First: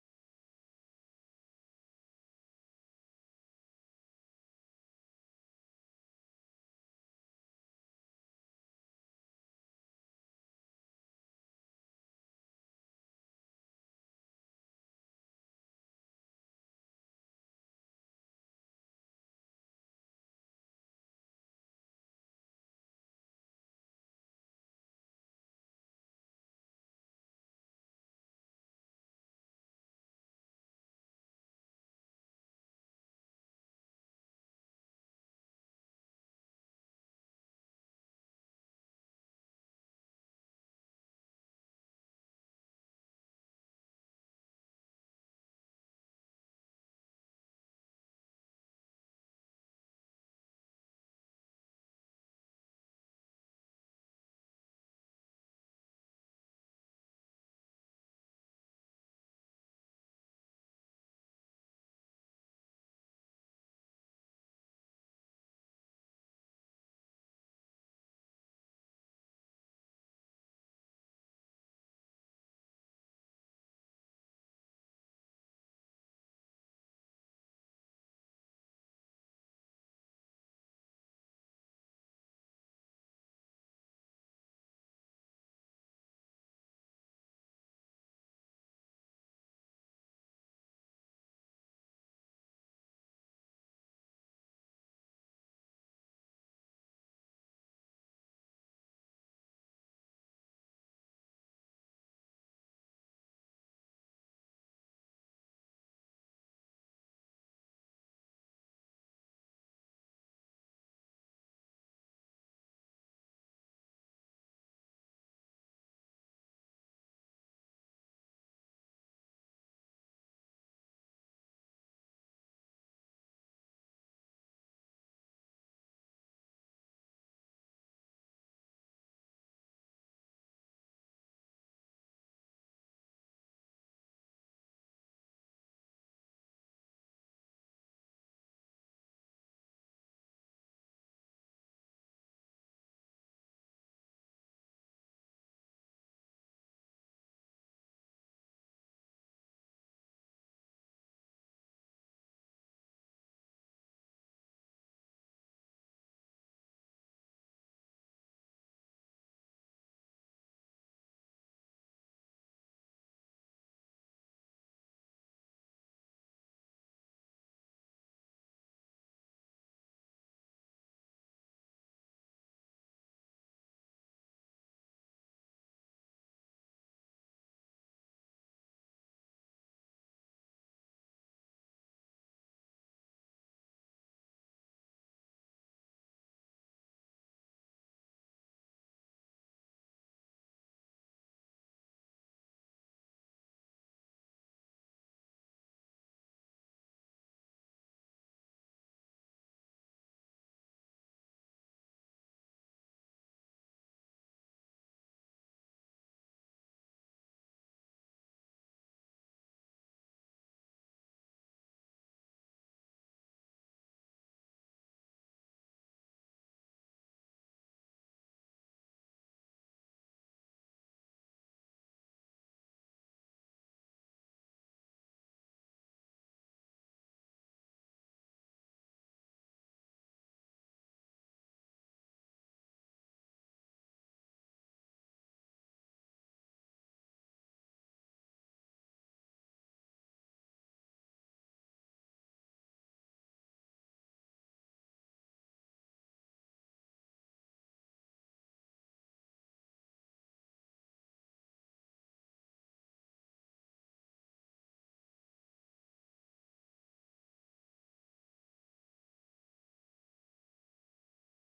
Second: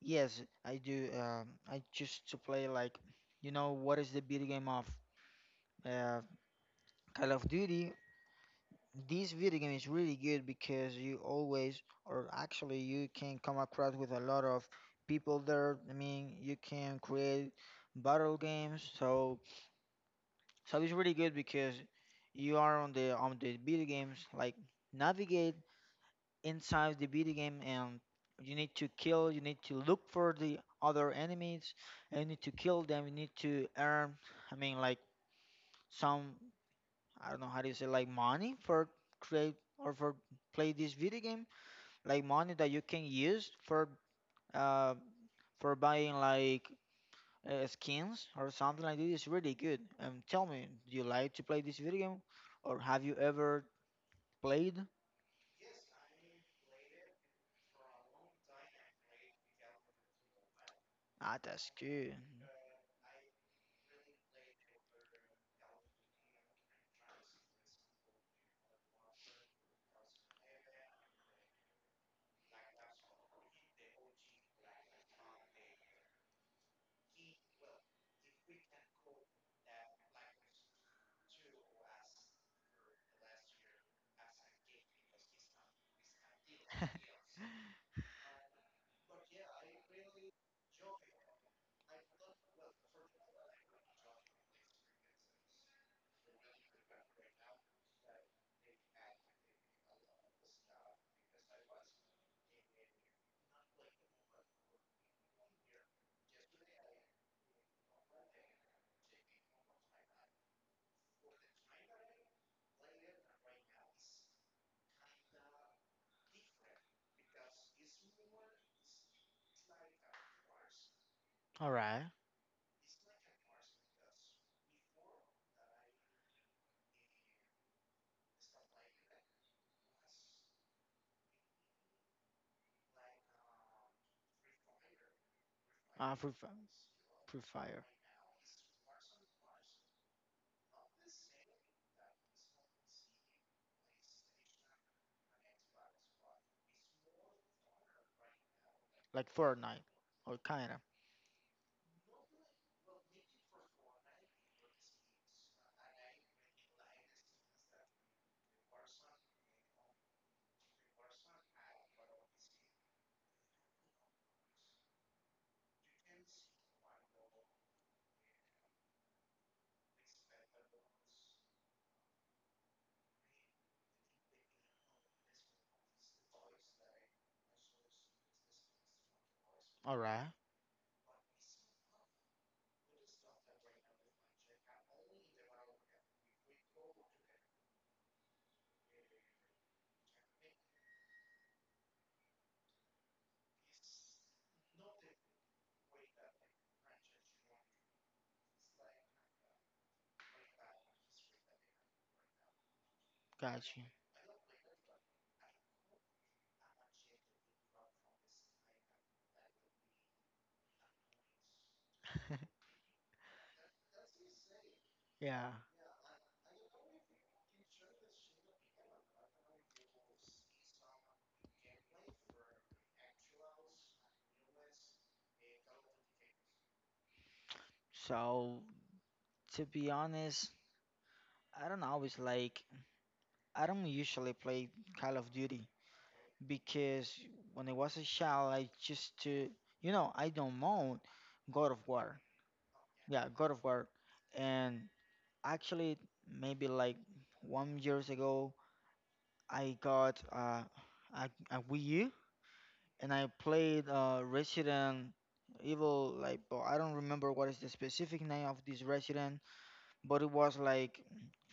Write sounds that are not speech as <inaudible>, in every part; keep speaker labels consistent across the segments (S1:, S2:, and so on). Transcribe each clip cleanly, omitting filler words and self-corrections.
S1: Yes, I do. I choose to play, what is the video game of uh, Call of Duty? This video game is really good because you always, or actually, you can come across with a lot of people there. I mean, you can create battle games. So it's really good because you are on the video games, like navigate inside the video game, and you need to kill, you need to look for the other enemies, and you need to kill them, you need to earn, i mean like some, I don't know how to say, like money for create or for play this video game, like money that you can use uh for buying, like skins or something like this. Is really good. Tell me, do you like to play this video game, or have you ever played? Ah, that's good. <laughs> All right. Uh, free, fi- Free fire, like Fortnite, or kinda. All right, got you. Yeah. So to be honest, I don't always like. I don't usually play Call of Duty because when I was a child, I just to, you know, I don't mind God of War. Yeah, God of War, and actually, maybe like 1 year ago, I got a Wii U, and I played Resident Evil. Like, but I don't remember what is the specific name of this Resident, but it was like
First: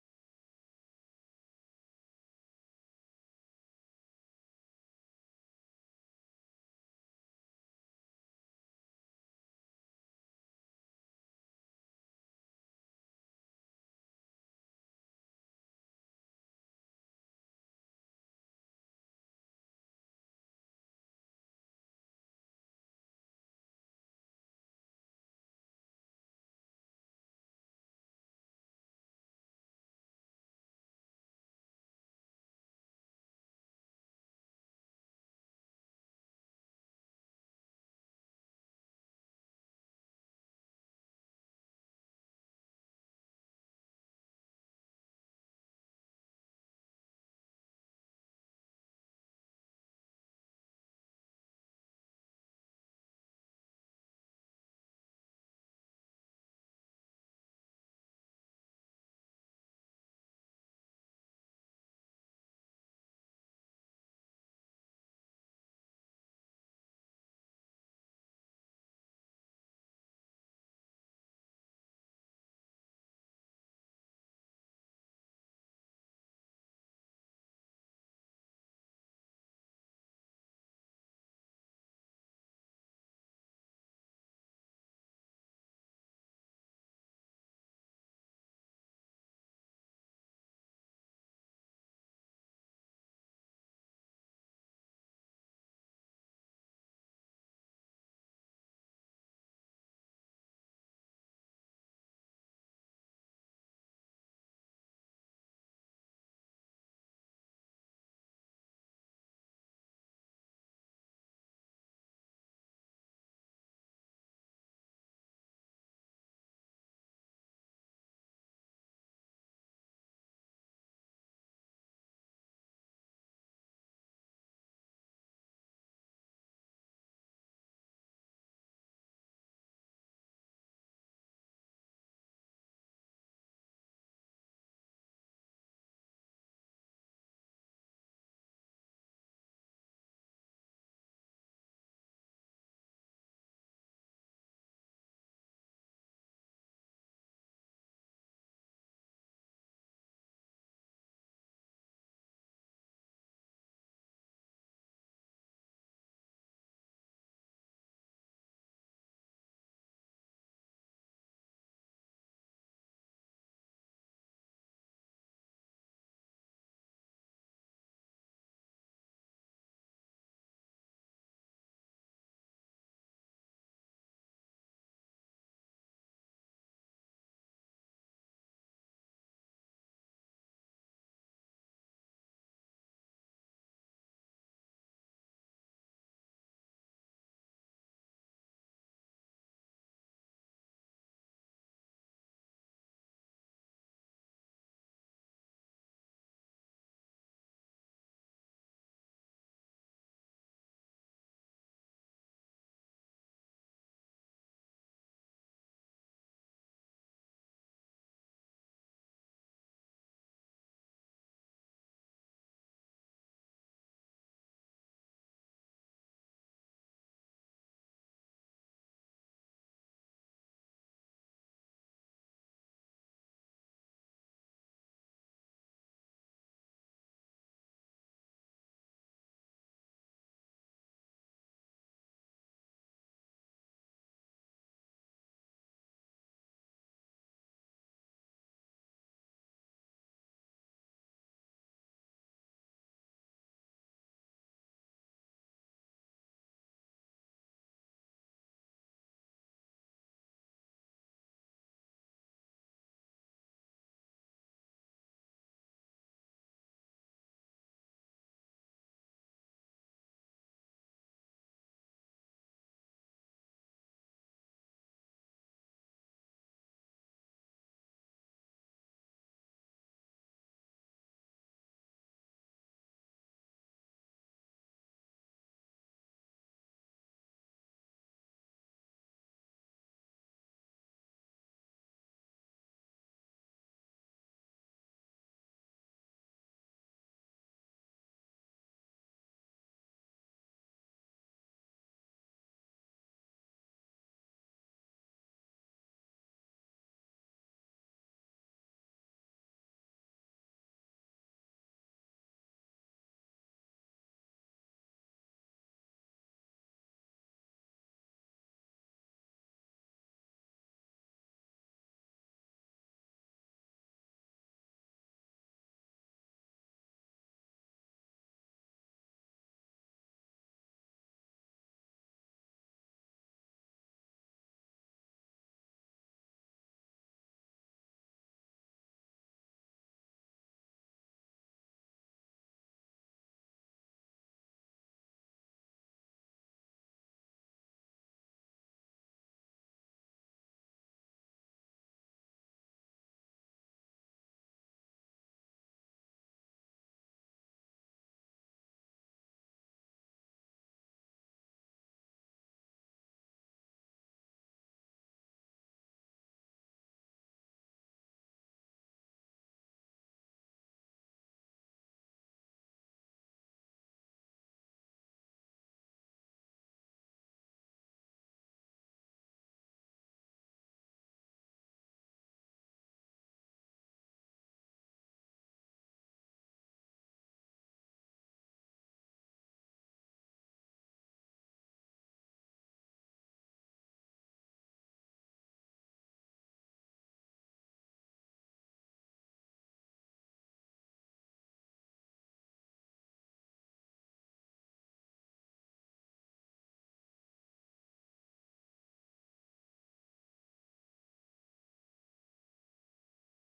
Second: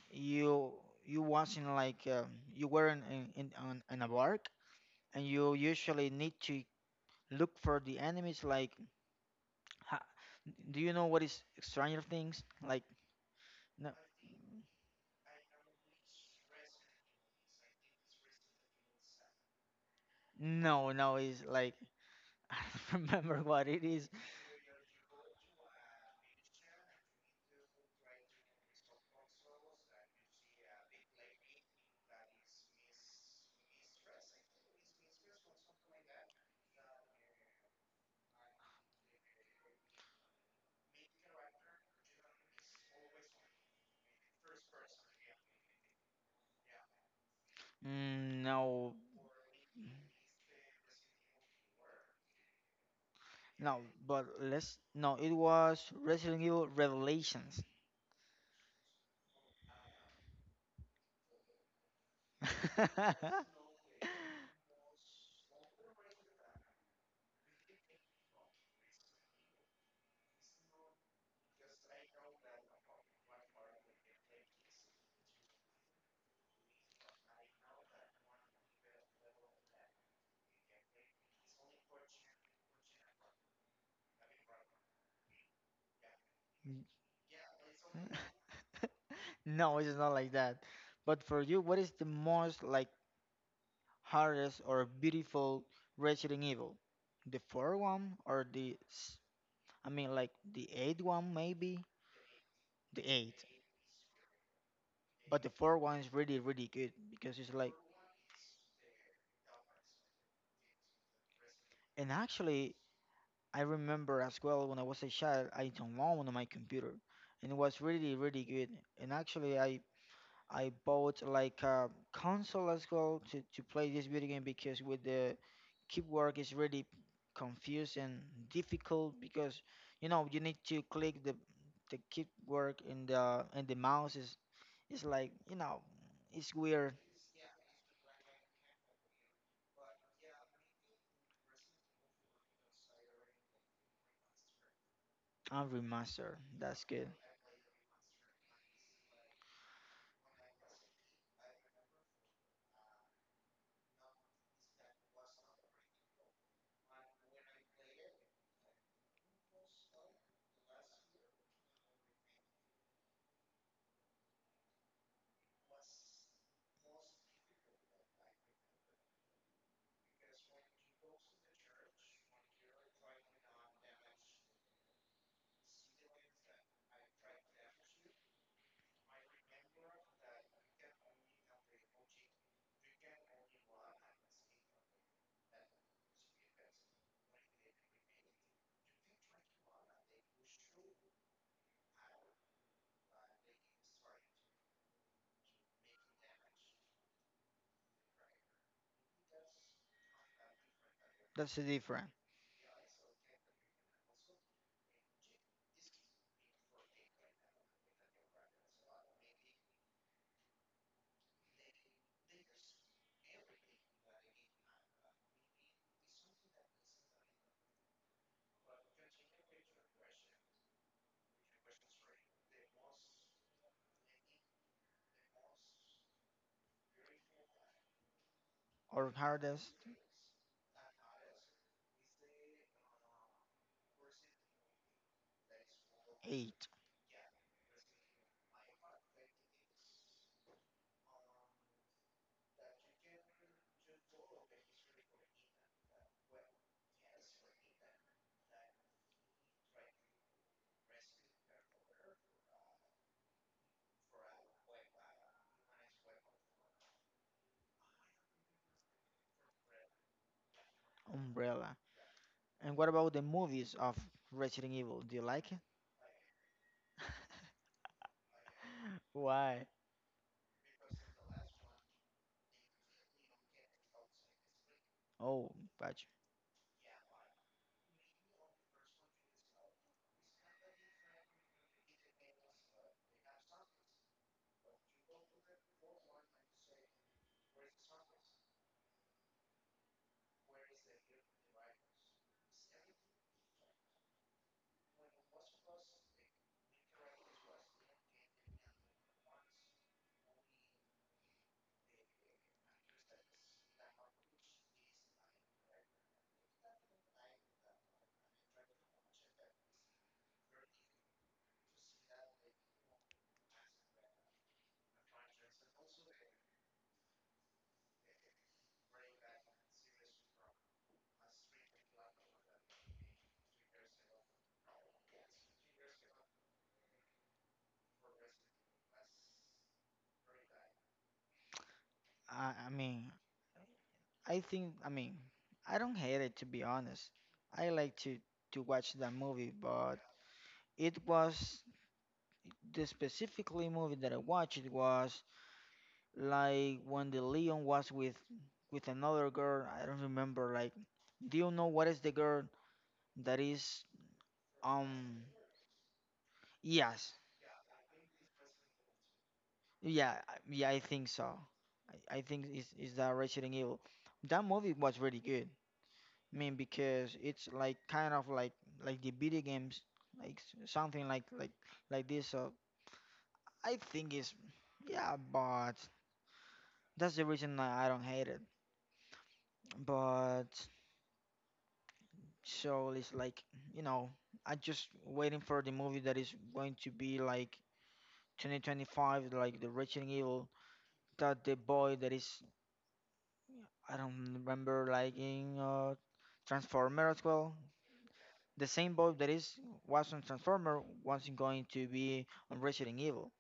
S1: you you was in like you were in a bark, and you usually need to look for the enemies. Like, ha, do you know what is Stranger Things? Like, no, no, it's like <laughs> I don't remember what it is. Mm, no, but let's no. It was Resident Evil Revelations. <laughs> No, it's not like that. But for you, what is the most, like, hardest or beautiful Resident Evil? The fourth one or the s- I mean, like the eighth one maybe? The eighth. But the fourth one is really really good because it's like, and actually I remember as well when I was a child, I downloaded one on my computer, and it was really, really good. And actually, I bought like a console as well to play this video game, because with the keyboard is really confused and difficult, because you know you need to click the keyboard, and the mouse is like, you know, it's weird. And remaster, that's good. That's the different or hardest. Eight, Umbrella. And what about the movies of Resident Evil? Do you like it? <laughs> Why? Oh, but I mean, I think, I mean, I don't hate it, to be honest. I like to watch that movie, but it was the specifically movie that I watched. It was like when the Leon was with another girl. I don't remember. Like, do you know what is the girl that is um? Yes. Yeah, yeah, I think so. I think it's the Resident Evil. That movie was really good. I mean, because it's like kind of like the video games, like something like like this. So I think it's, yeah, but that's the reason I don't hate it. But, so it's like, you know, I just waiting for the movie that is going to be like 2025, like the Resident Evil. That the boy that is, I don't remember liking, Transformer as well. The same boat that is was on Transformer wasn't going to be on Resident Evil.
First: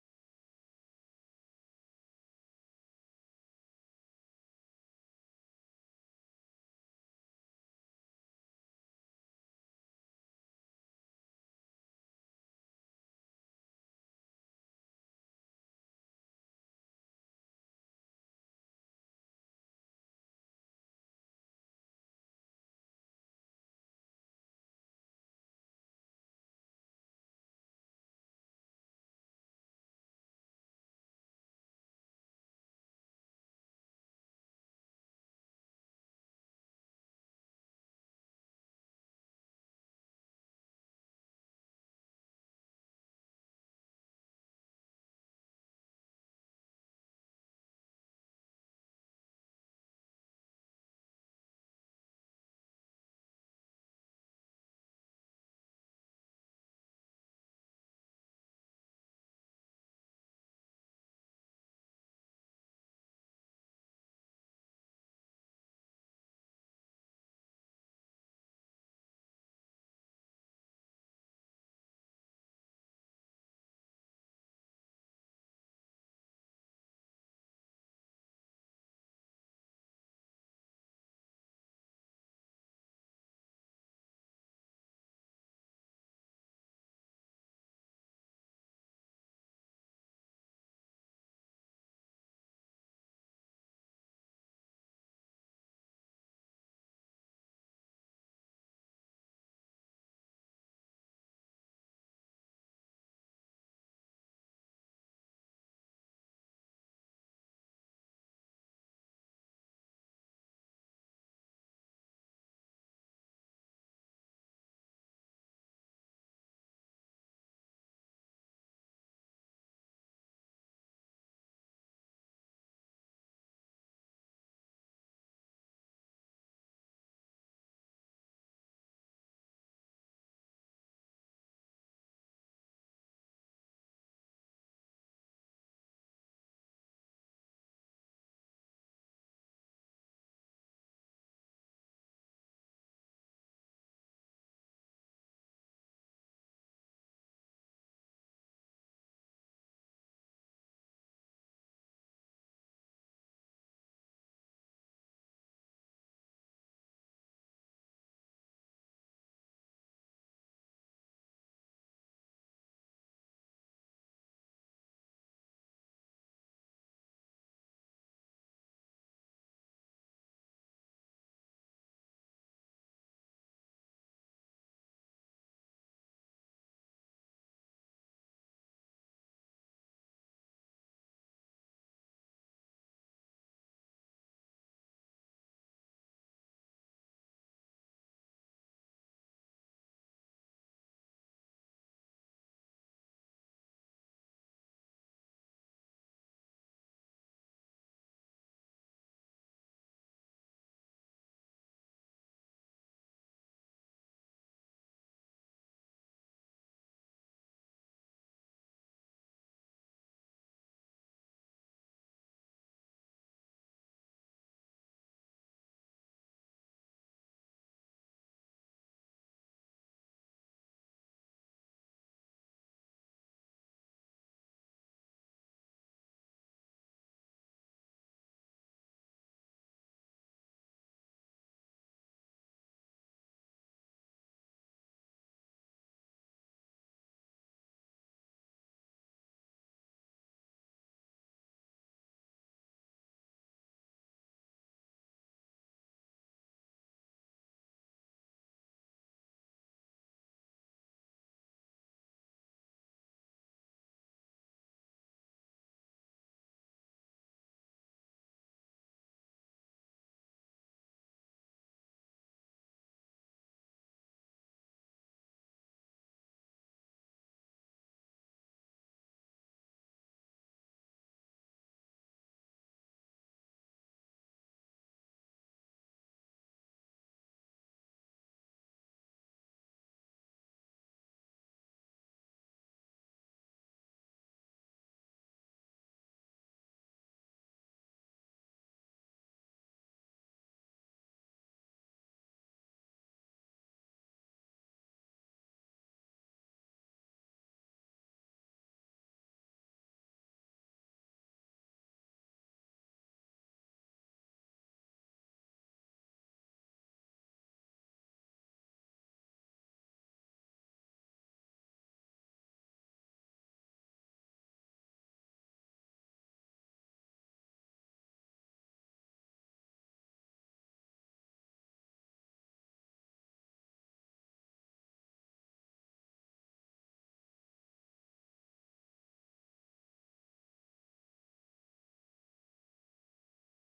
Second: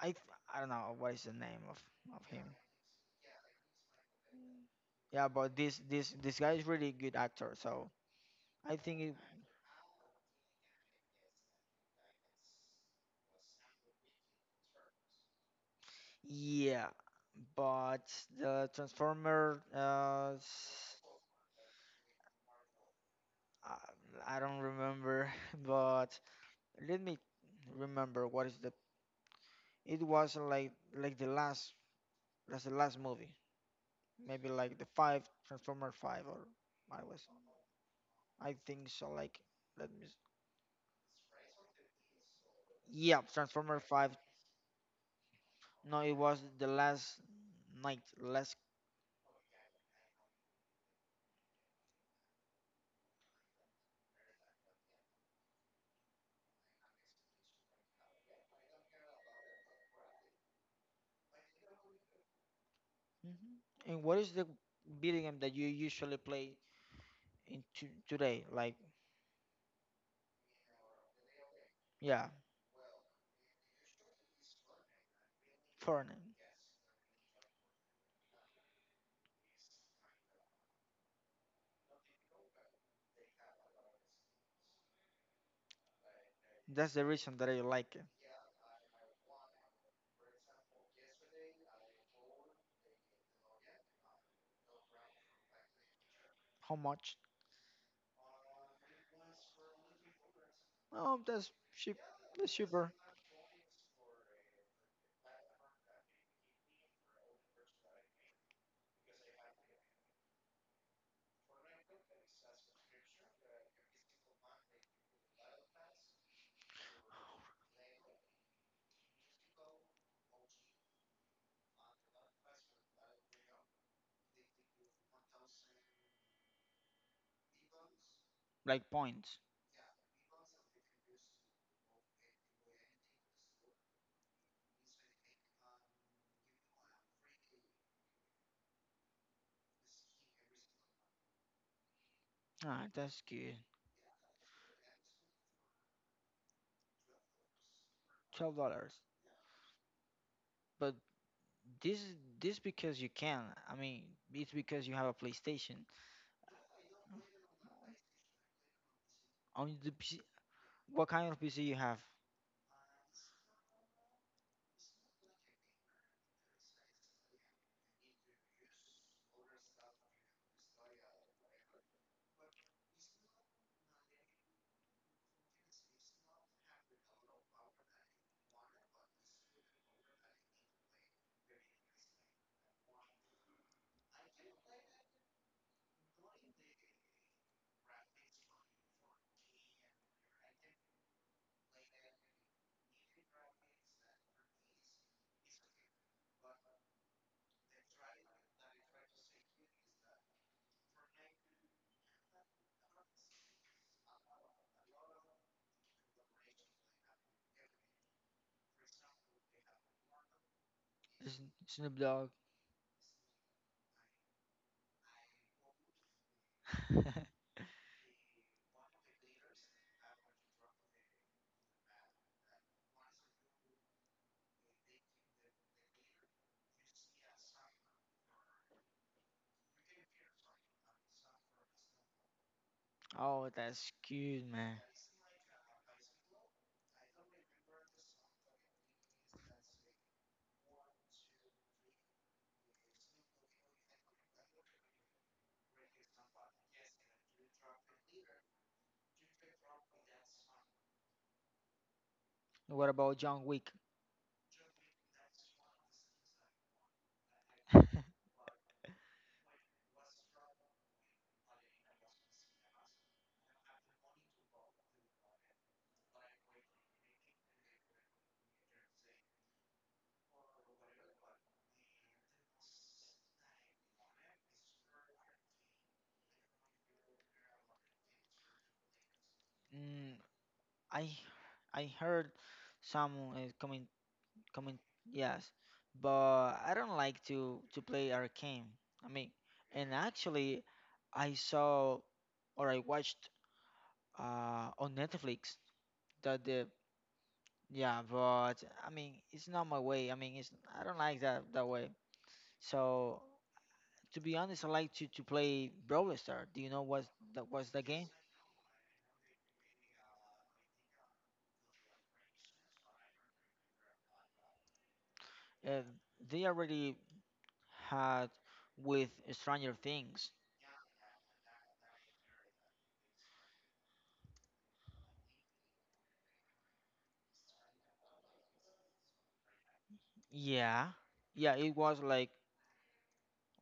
S1: I th- I don't know what is the name of him. Yeah, but this guy is really good actor. So I think it, yeah, but the Transformer, uh, I don't remember. <laughs> But let me remember what is the. It was like the last, that's the last movie. Maybe like the five Transformer five, or I was, I think so, like let me s- yeah, Transformer five. No, it was the last night last. Mhm. And what is the video game that you usually play in to, today? Like, yeah, Fortnite, that's the reason that I like it. How much? Oh, that's cheap. That's cheaper. Like points. Ah, that's good. $12. But This this because you can. I mean, it's because you have a PlayStation. On the PC, what kind of PC you have? Snoop Dogg. <laughs> Oh, that's cute, man. What about John Wick? <laughs> Mm, I I heard some uh, coming, yes, but I don't like to play arcane. I mean, and actually, I saw or I watched on Netflix that the, yeah, but I mean, it's not my way. I mean, it's, I don't like that that way. So to be honest, I like to play Brawl Stars. Do you know what that was the game? Uh, they already had with Stranger Things. Yeah, yeah, it was like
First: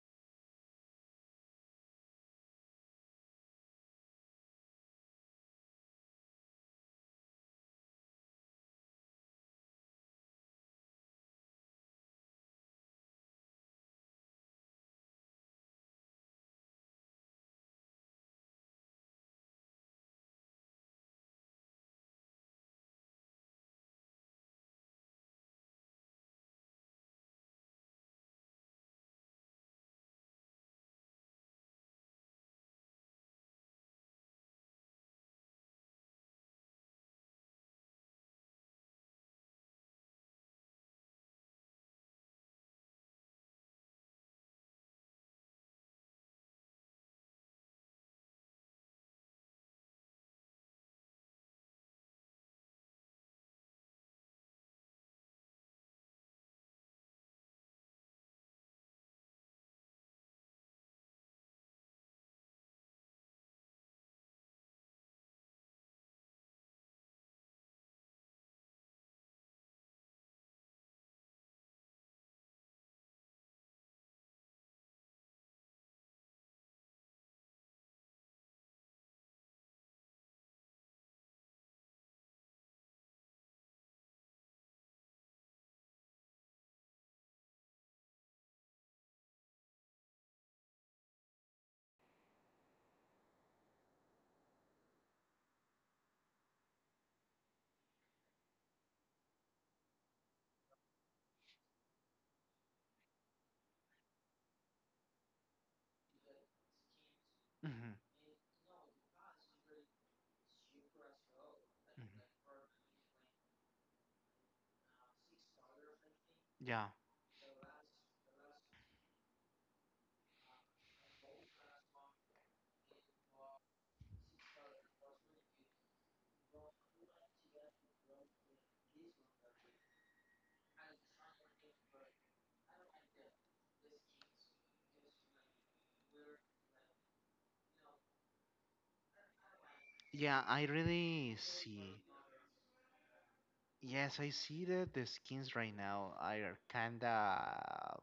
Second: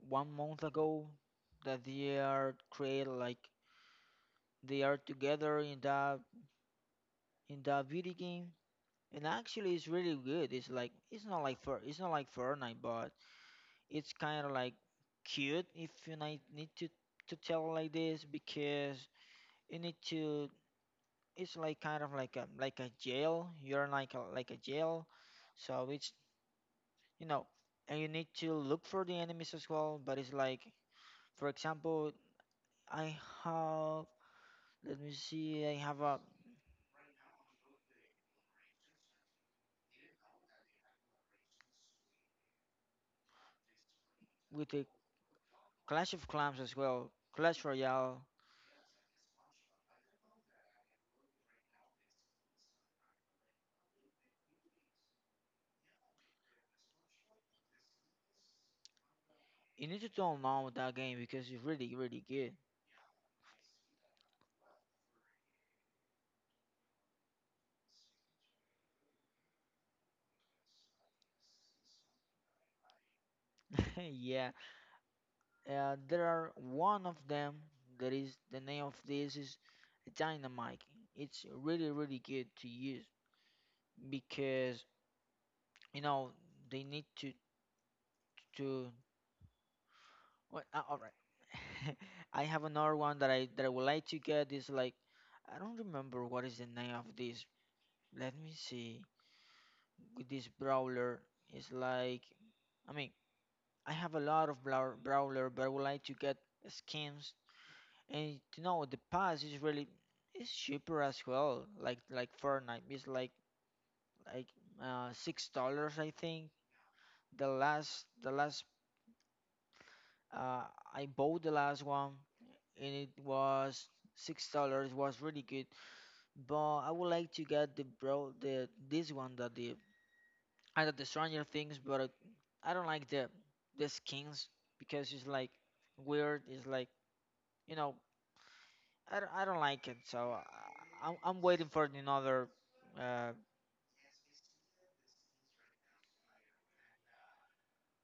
S1: 1 month ago that they are create like they are together in that video game, and actually it's really good. It's like it's not like for it's not like Fortnite, but it's kind of like cute, if you need to tell it like this, because you need to. It's like kind of like a jail. You're like a jail, so it's, you know, and you need to look for the enemies as well. But it's like, for example, I have. Let me see. I have a with the Clash of Clans as well. Clash Royale. You need to download that game because it's really, really good. <laughs> Yeah. There are one of them that is the name of this is Dynamite. It's really, really good to use because, you know, they need to to. What? All right. <laughs> I have another one that I would like to get is like, I don't remember what is the name of this. Let me see, with this brawler is like, I mean, I have a lot of brawler, but I would like to get skins.
S2: Hmm.
S1: And you know the pass is really it's cheaper as well.
S2: Hmm.
S1: Like Fortnite, it's like $6 I think.
S2: Yeah.
S1: The last uh, I bought the last one, and it was $6. Was really good, but I would like to get the this one that the, I love the Stranger Things, but I don't like the skins, because it's like weird. It's like, you know, I don't like it. So
S2: Yeah, I
S1: I'm
S2: really
S1: I'm waiting for
S2: see.
S1: another. Uh,
S2: Yes, I see that the skins right now are kinda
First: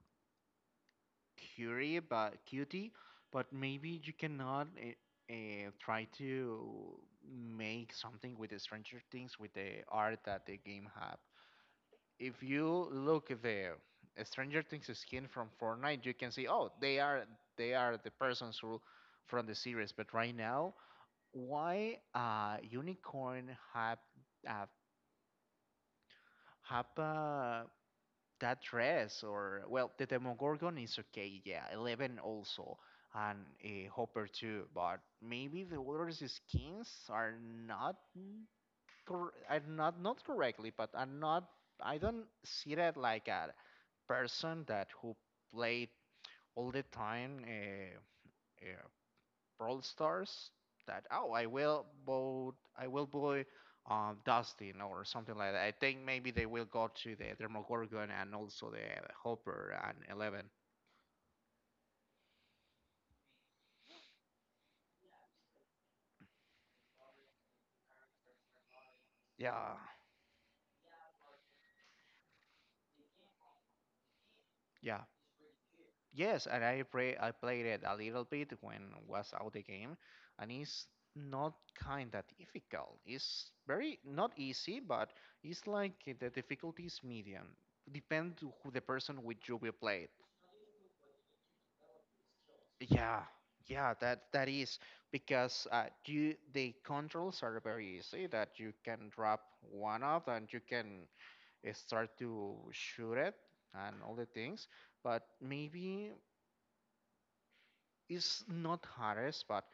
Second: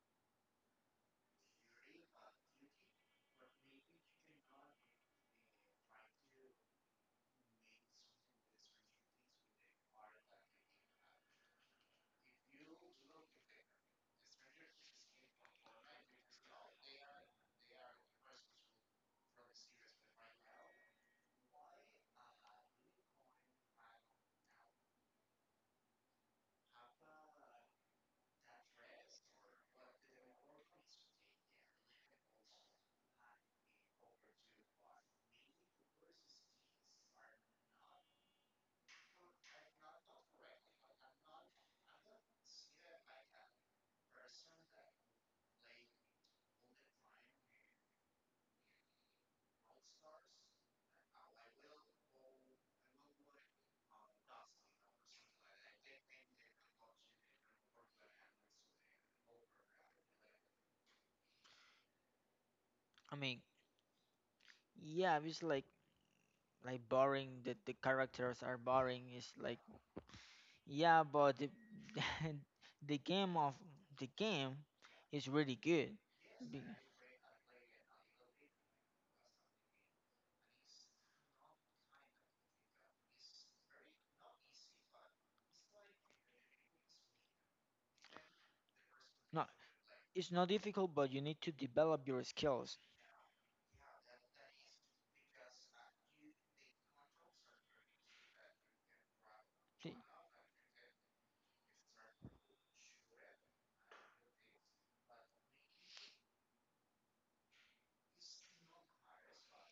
S2: cutie, but maybe you cannot try to make something with the Stranger Things with the art that the game have. If you look at the Stranger Things skin from Fortnite, you can see, oh, they are the persons who from the series. But right now, why Unicorn have uh, have uh, that dress or well, the Demogorgon is okay, yeah, Eleven also, and uh, Hopper too. But maybe the other skins are not cor- are not correctly, but are not. I don't see that like a person that who played all the time uh, Brawl Stars. That Oh, I will vote Dustin or something like that. I think maybe they will go to the Demogorgon and also the Hopper and Eleven.
S1: I mean, yeah, it's like boring. The characters are boring. It's like,
S2: Yeah,
S1: yeah, but the <laughs> the game of the game
S2: yeah.
S1: is really good.
S2: Yes,
S1: Be-
S2: and I played it a little bit when was out the game, and it's not kinda difficult. It's very not easy, but it's like the difficulty is medium. Depend to who the person with
S1: No,
S2: you will play it.
S1: it's not difficult, but you need to develop your skills.
S2: Yeah, yeah, that is because you the controls are very easy. That you can drop
S1: See?
S2: one off and you can start to shoot it and all the things. But maybe it's not hardest, but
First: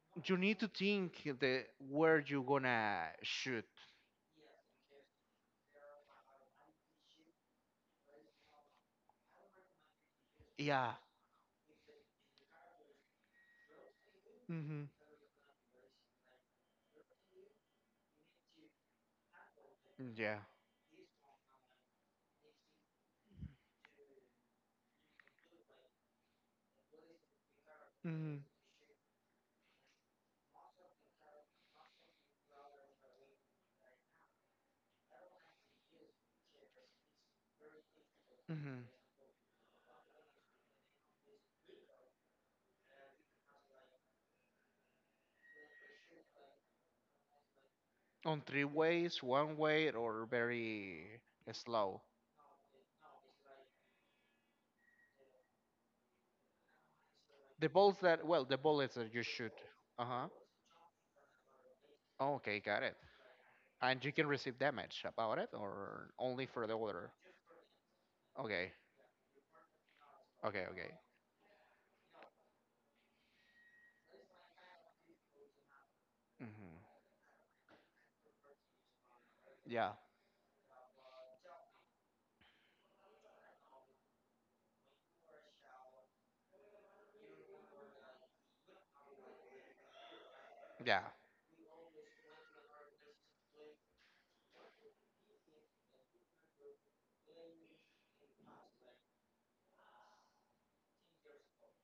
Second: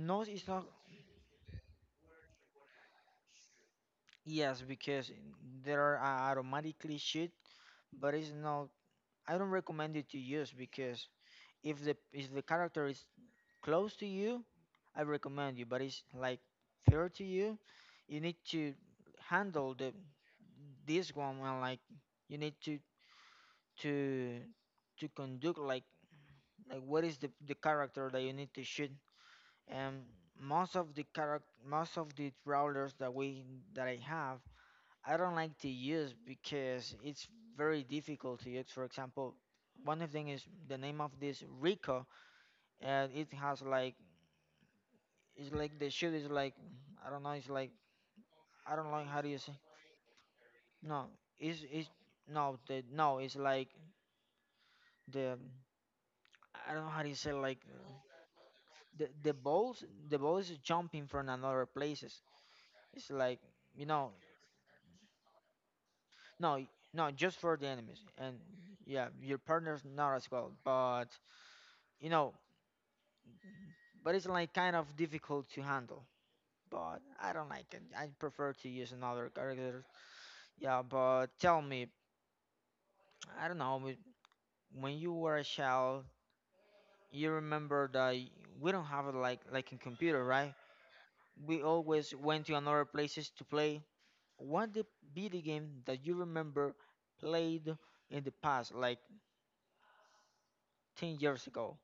S1: No,
S2: you
S1: it's
S2: need
S1: not.
S2: to think the where you gonna shoot.
S1: Yes, because there are automatically shit, but it's not. I don't recommend it to use
S2: Yeah.
S1: because if the character is close to you,
S2: Mhm.
S1: I recommend you. But it's like fair to you, you need to handle the
S2: Yeah.
S1: this one, and like you need to to to conduct like what is the character that you
S2: Mhm.
S1: need to shoot. And most of the brawlers that we that I have I don't like to use, because it's very difficult to use. For
S2: Mhm.
S1: example, one of them is the name of this Rico, and it has like it's like the shoe is like, I don't know. It's like
S2: On three
S1: I don't know how
S2: ways,
S1: do you say,
S2: one way, or
S1: no.
S2: very
S1: It's
S2: slow.
S1: no, the no. It's like the, I don't know how do you say like
S2: The balls that well, the bullets
S1: the
S2: that you
S1: the
S2: shoot.
S1: balls
S2: Uh
S1: the
S2: huh.
S1: balls is jumping from another places.
S2: Okay, got it.
S1: It's like, you
S2: And
S1: know,
S2: you can receive damage about it, or only
S1: no,
S2: for the order.
S1: no, just for the enemies, and
S2: Okay.
S1: yeah your partner's not as well,
S2: Okay. Okay.
S1: but you know, but it's like kind of difficult to handle.
S2: Mhm.
S1: But I don't like it. I prefer to use another character.
S2: Yeah.
S1: Yeah, but tell me, I don't know, when you were a child, you remember that we don't have it like in computer, right?
S2: Yeah.
S1: We always went to another places to play. What the video game that you remember played in the past, like 10 years ago?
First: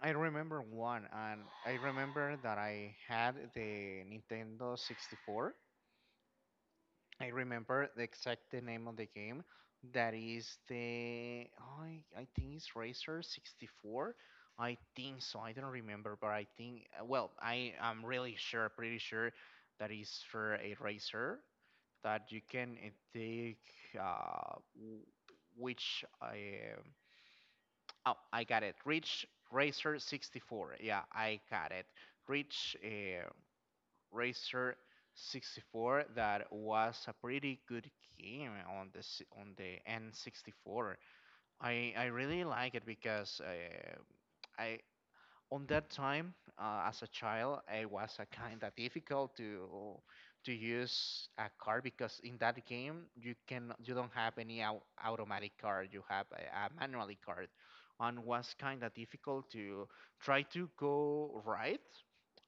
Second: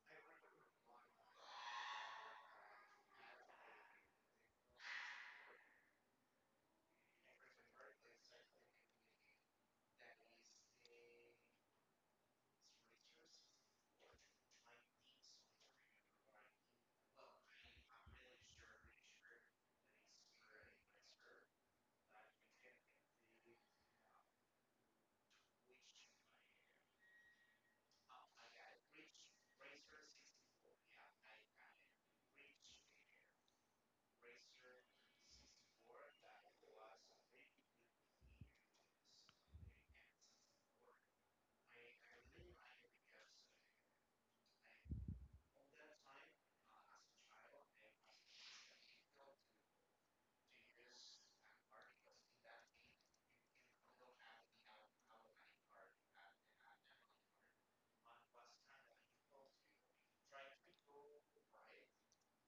S2: I remember one, and I remember that I had the Nintendo 64. I remember the name of the game. That is the oh, I think it's Racer 64. I think so. I don't remember, but I think well, I am really sure, pretty sure that is for a racer that you can take uh, w- which I oh, I got it. Reach Racer 64. Yeah, I got it. Reach. Racer 64, that was a pretty good game on the N64. I really like it because I on that time, as a child, it was a kind of difficult to use a car, because in that game you don't have any automatic car, you have a manual car, and was kind of difficult to try to go right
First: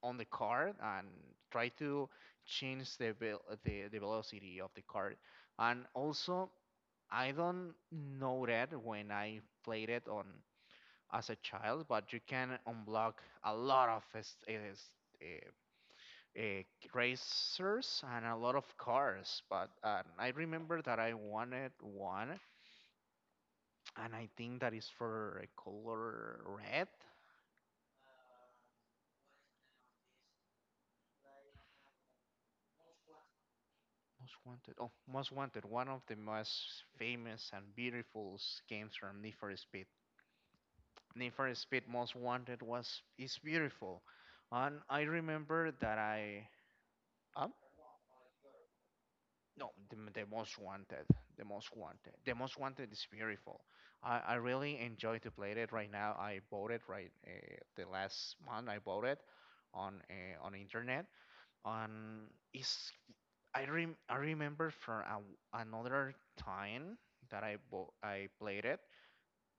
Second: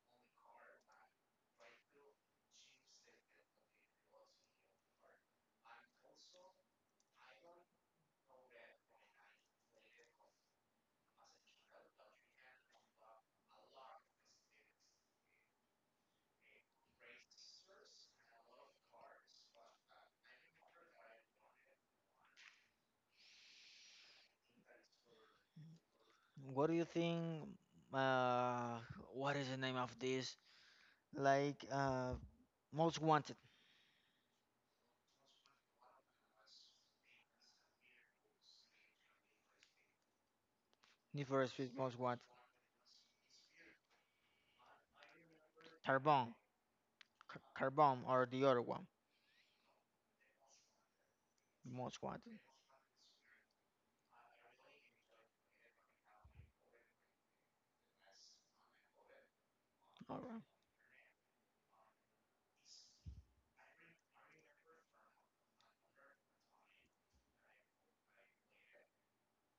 S2: on the car and try to change the velocity of the car. And also I don't know that when I played it on as a child, but you can unblock a lot of eh, eh, racers and a lot of cars. But I remember that I wanted one, and I think that is for a color
S1: What do you
S2: red.
S1: think? Uh, what is the name of this? Like, most wanted.
S2: Most Wanted. Oh, Most Wanted. One of the most famous and beautiful games from Need for Speed.
S1: The
S2: Need for
S1: first is
S2: Speed
S1: most
S2: Most
S1: wanted.
S2: Wanted was is beautiful, and I remember that
S1: Carbon.
S2: I. Huh?
S1: Carbon or the other one.
S2: No,
S1: Most
S2: the
S1: wanted.
S2: most wanted is beautiful. I really enjoy to play it right now. I bought it the last month. I bought it
S1: Alright.
S2: on internet. On is I rem I remember from another time that I played it,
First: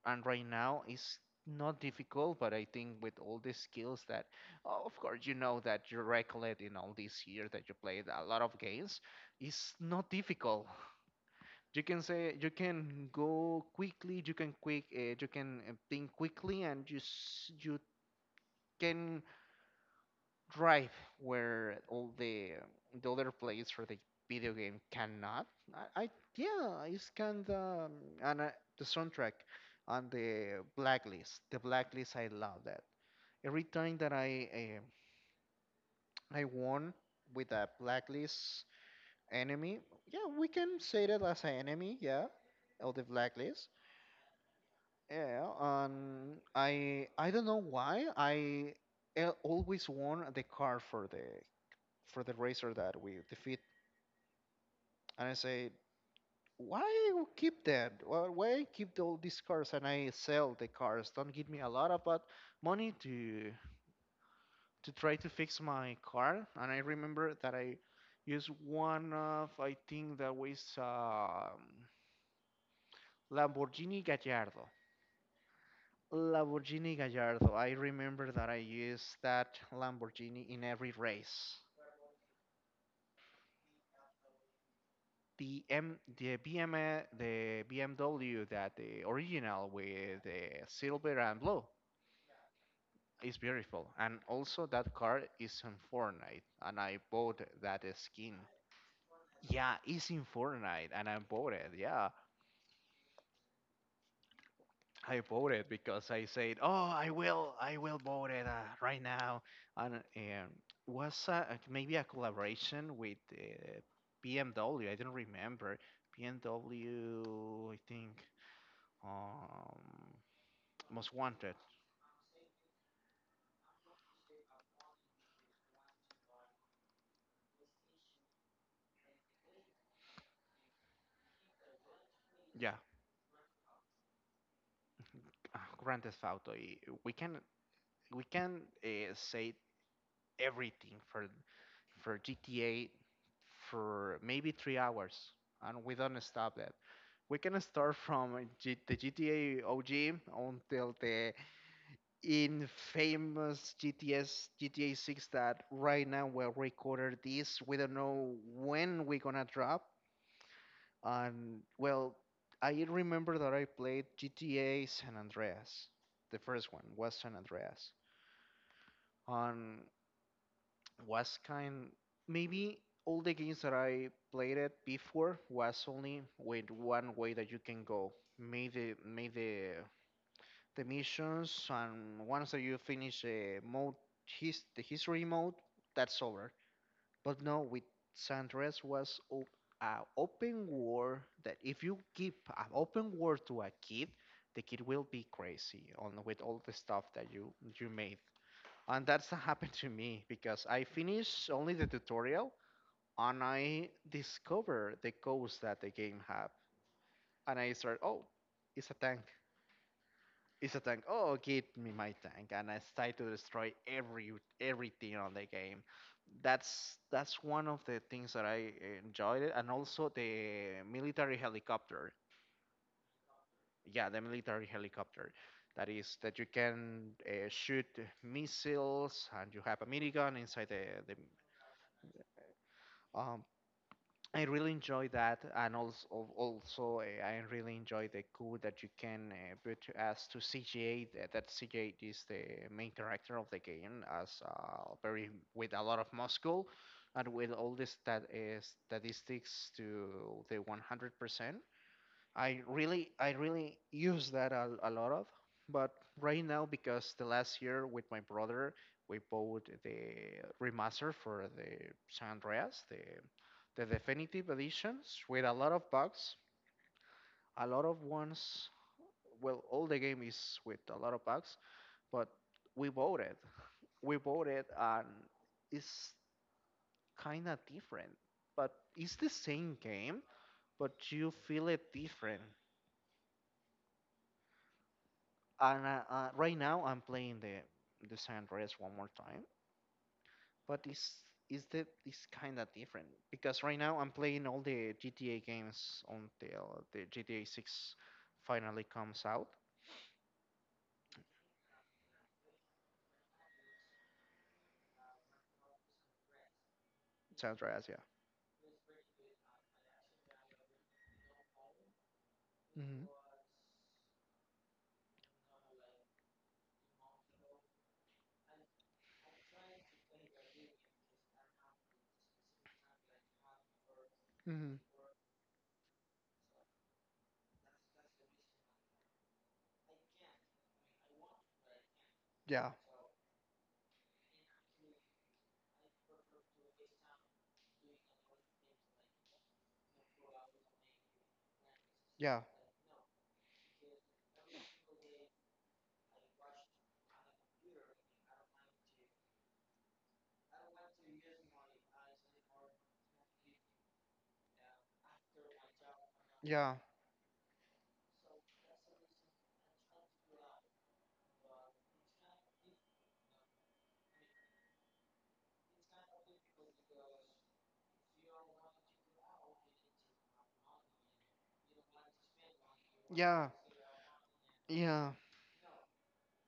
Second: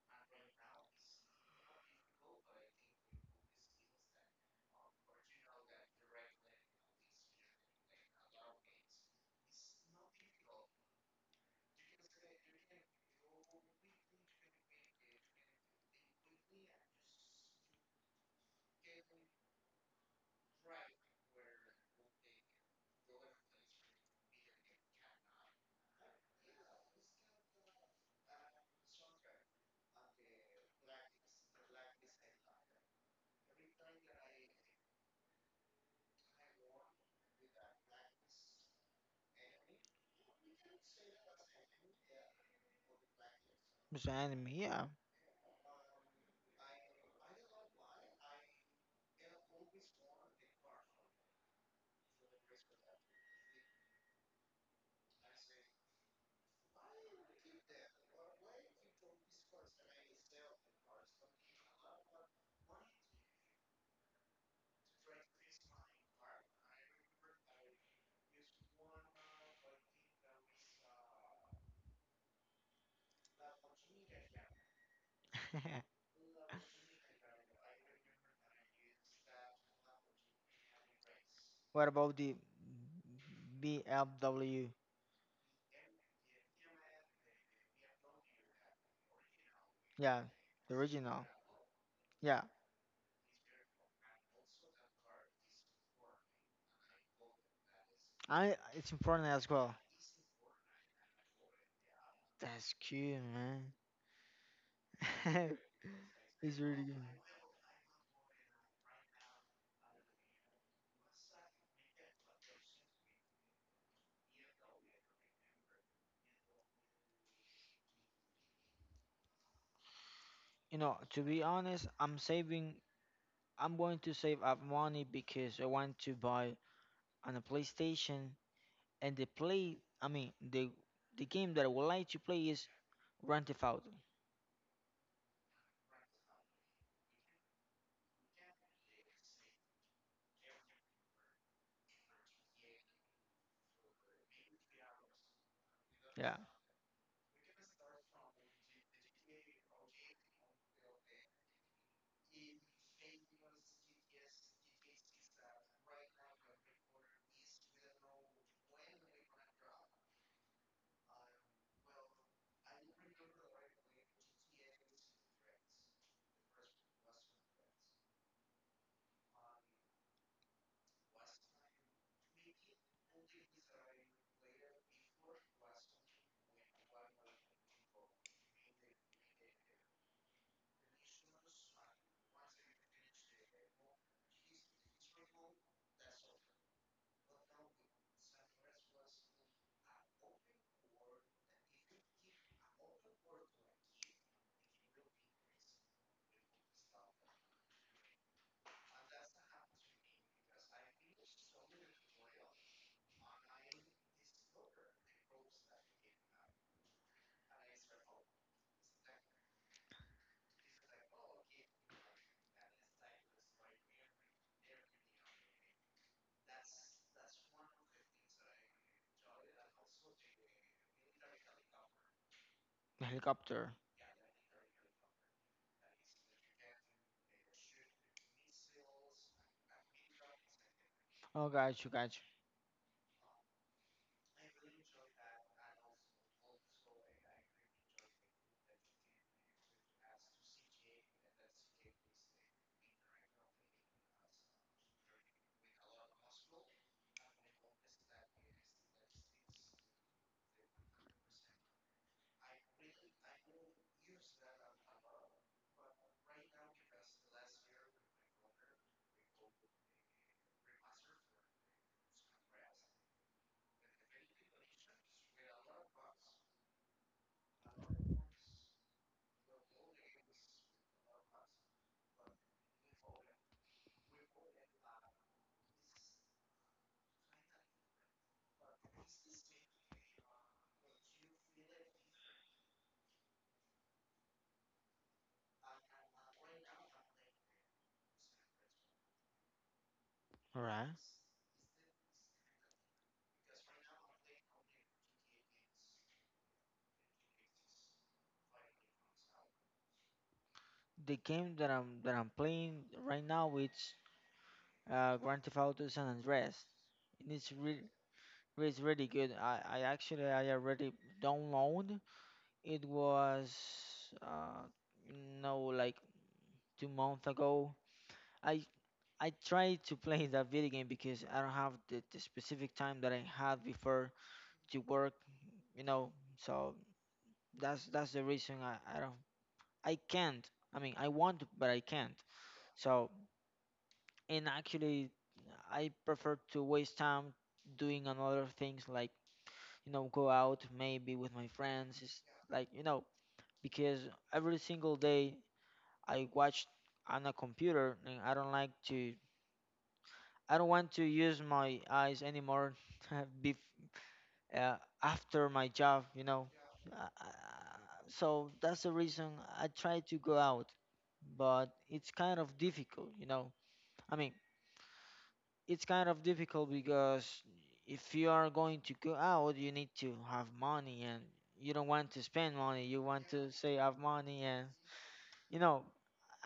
S2: and right now it's not difficult. But I think with all the skills that, oh, of course, you know that you recollect in all these years that you played a lot of games, it's not difficult. You can say, you can go quickly, you can quick you can think quickly, and you can drive where all the other players for the video game cannot. I, yeah, it's kind of. And the soundtrack on the blacklist, I love that. Every time that I won with a blacklist enemy, yeah, we can say that as an enemy, yeah, of the blacklist.
S1: Mr. Enemy, yeah.
S2: Yeah, I don't know why I always won the car for the racer that we defeat, and I say, why you keep that? Why keep all these cars? And I sell the cars. Don't give me a lot of but money to try to fix my car. And I remember that I used one of I think that was Lamborghini Gallardo. Lamborghini Gallardo. I remember that I used that Lamborghini in every race.
S1: <laughs> What about the BLW?
S2: The BMW that the original with
S1: Yeah,
S2: the
S1: the
S2: silver
S1: original.
S2: and blue
S1: Yeah.
S2: is beautiful, and also that car is in Fortnite, and I bought that skin.
S1: I it's important as
S2: Yeah,
S1: well.
S2: it's in Fortnite, and I bought it. Yeah,
S1: That's cute,
S2: I bought it
S1: man.
S2: because I
S1: <laughs>
S2: said,
S1: It's
S2: "Oh,
S1: really good.
S2: I will bought it right now." And was maybe a collaboration with BMW. I don't remember BMW. I think um,
S1: You know,
S2: Most
S1: to be
S2: Wanted.
S1: honest, I'm going to save up money because I want to buy on a PlayStation, and the play, I mean, the game that I would like to play is
S2: Yeah,
S1: Grand Theft Auto.
S2: Grand Theft Auto. We can say everything for GTA for maybe 3 hours, and we don't
S1: Yeah,
S2: stop that. We can start from the GTA OG until the infamous GTS GTA 6 that right now we are recording this. We don't know when we're gonna drop. And well, I remember that I played GTA San Andreas. The first one was San Andreas. And was kind maybe all the games that I played it before was only with one way that you can go. Made the missions, and once that you finish a mode his the history mode, that's over. But no, with San Andreas was a open war, that if you give an open war to a kid, the kid will be crazy on with all the stuff that you made. And that's happened to me because I finished only the tutorial and I discovered the codes that the game have. And I started, oh, it's a tank. It's a tank. Oh, give me my tank. And I started to destroy everything on the game. That's one of the things that I enjoyed it. And also the military helicopter.
S1: the helicopter.
S2: Yeah, the military helicopter. That is that you can shoot missiles, and you have a minigun inside the
S1: Oh, got you, got you.
S2: um, I really enjoy that. And also I really enjoy the cool that you can put as to CGA. That CGA is the main character of the game, as very with a lot of muscle, and with all statistics to the 100%. I really use that a lot of, but right now because the last year with my brother we bought the remaster for the San Andreas, the definitive editions with a lot of bugs, a lot of ones. Well, all the game is with a lot of bugs, but we bought it. And it's kind of different. But it's the same game, but you feel it different. And right now I'm playing the San Andreas one more time,
S1: All
S2: but
S1: right.
S2: it's is the it's kind of different, because right now I'm playing all the GTA games until the GTA 6 finally comes out.
S1: The game that I'm playing right now is Grand Theft Auto San Andreas, and
S2: San Andreas, yeah.
S1: it's really good. I already download. It
S2: Hmm.
S1: was uh no like 2 months ago. I I tried to play that video game because I don't have the specific time that I had before
S2: Hmm.
S1: to work, you know, so that's the reason I can't. I mean, I want to, but I can't,
S2: Yeah,
S1: so. And actually I prefer to waste time doing another things like, you know, go out maybe with my friends it's
S2: yeah,
S1: like you know because every single day I watch on a computer and I don't want to use my eyes anymore <laughs> bef uh, after my job, you know.
S2: yeah,
S1: Uh, so that's the reason I try to go out, but it's kind of difficult, you know. I mean, it's kind of difficult because if you are going to go out, you need to have money, and you don't want to spend money. You want
S2: yeah,
S1: to say have money, and,
S2: yeah,
S1: you know,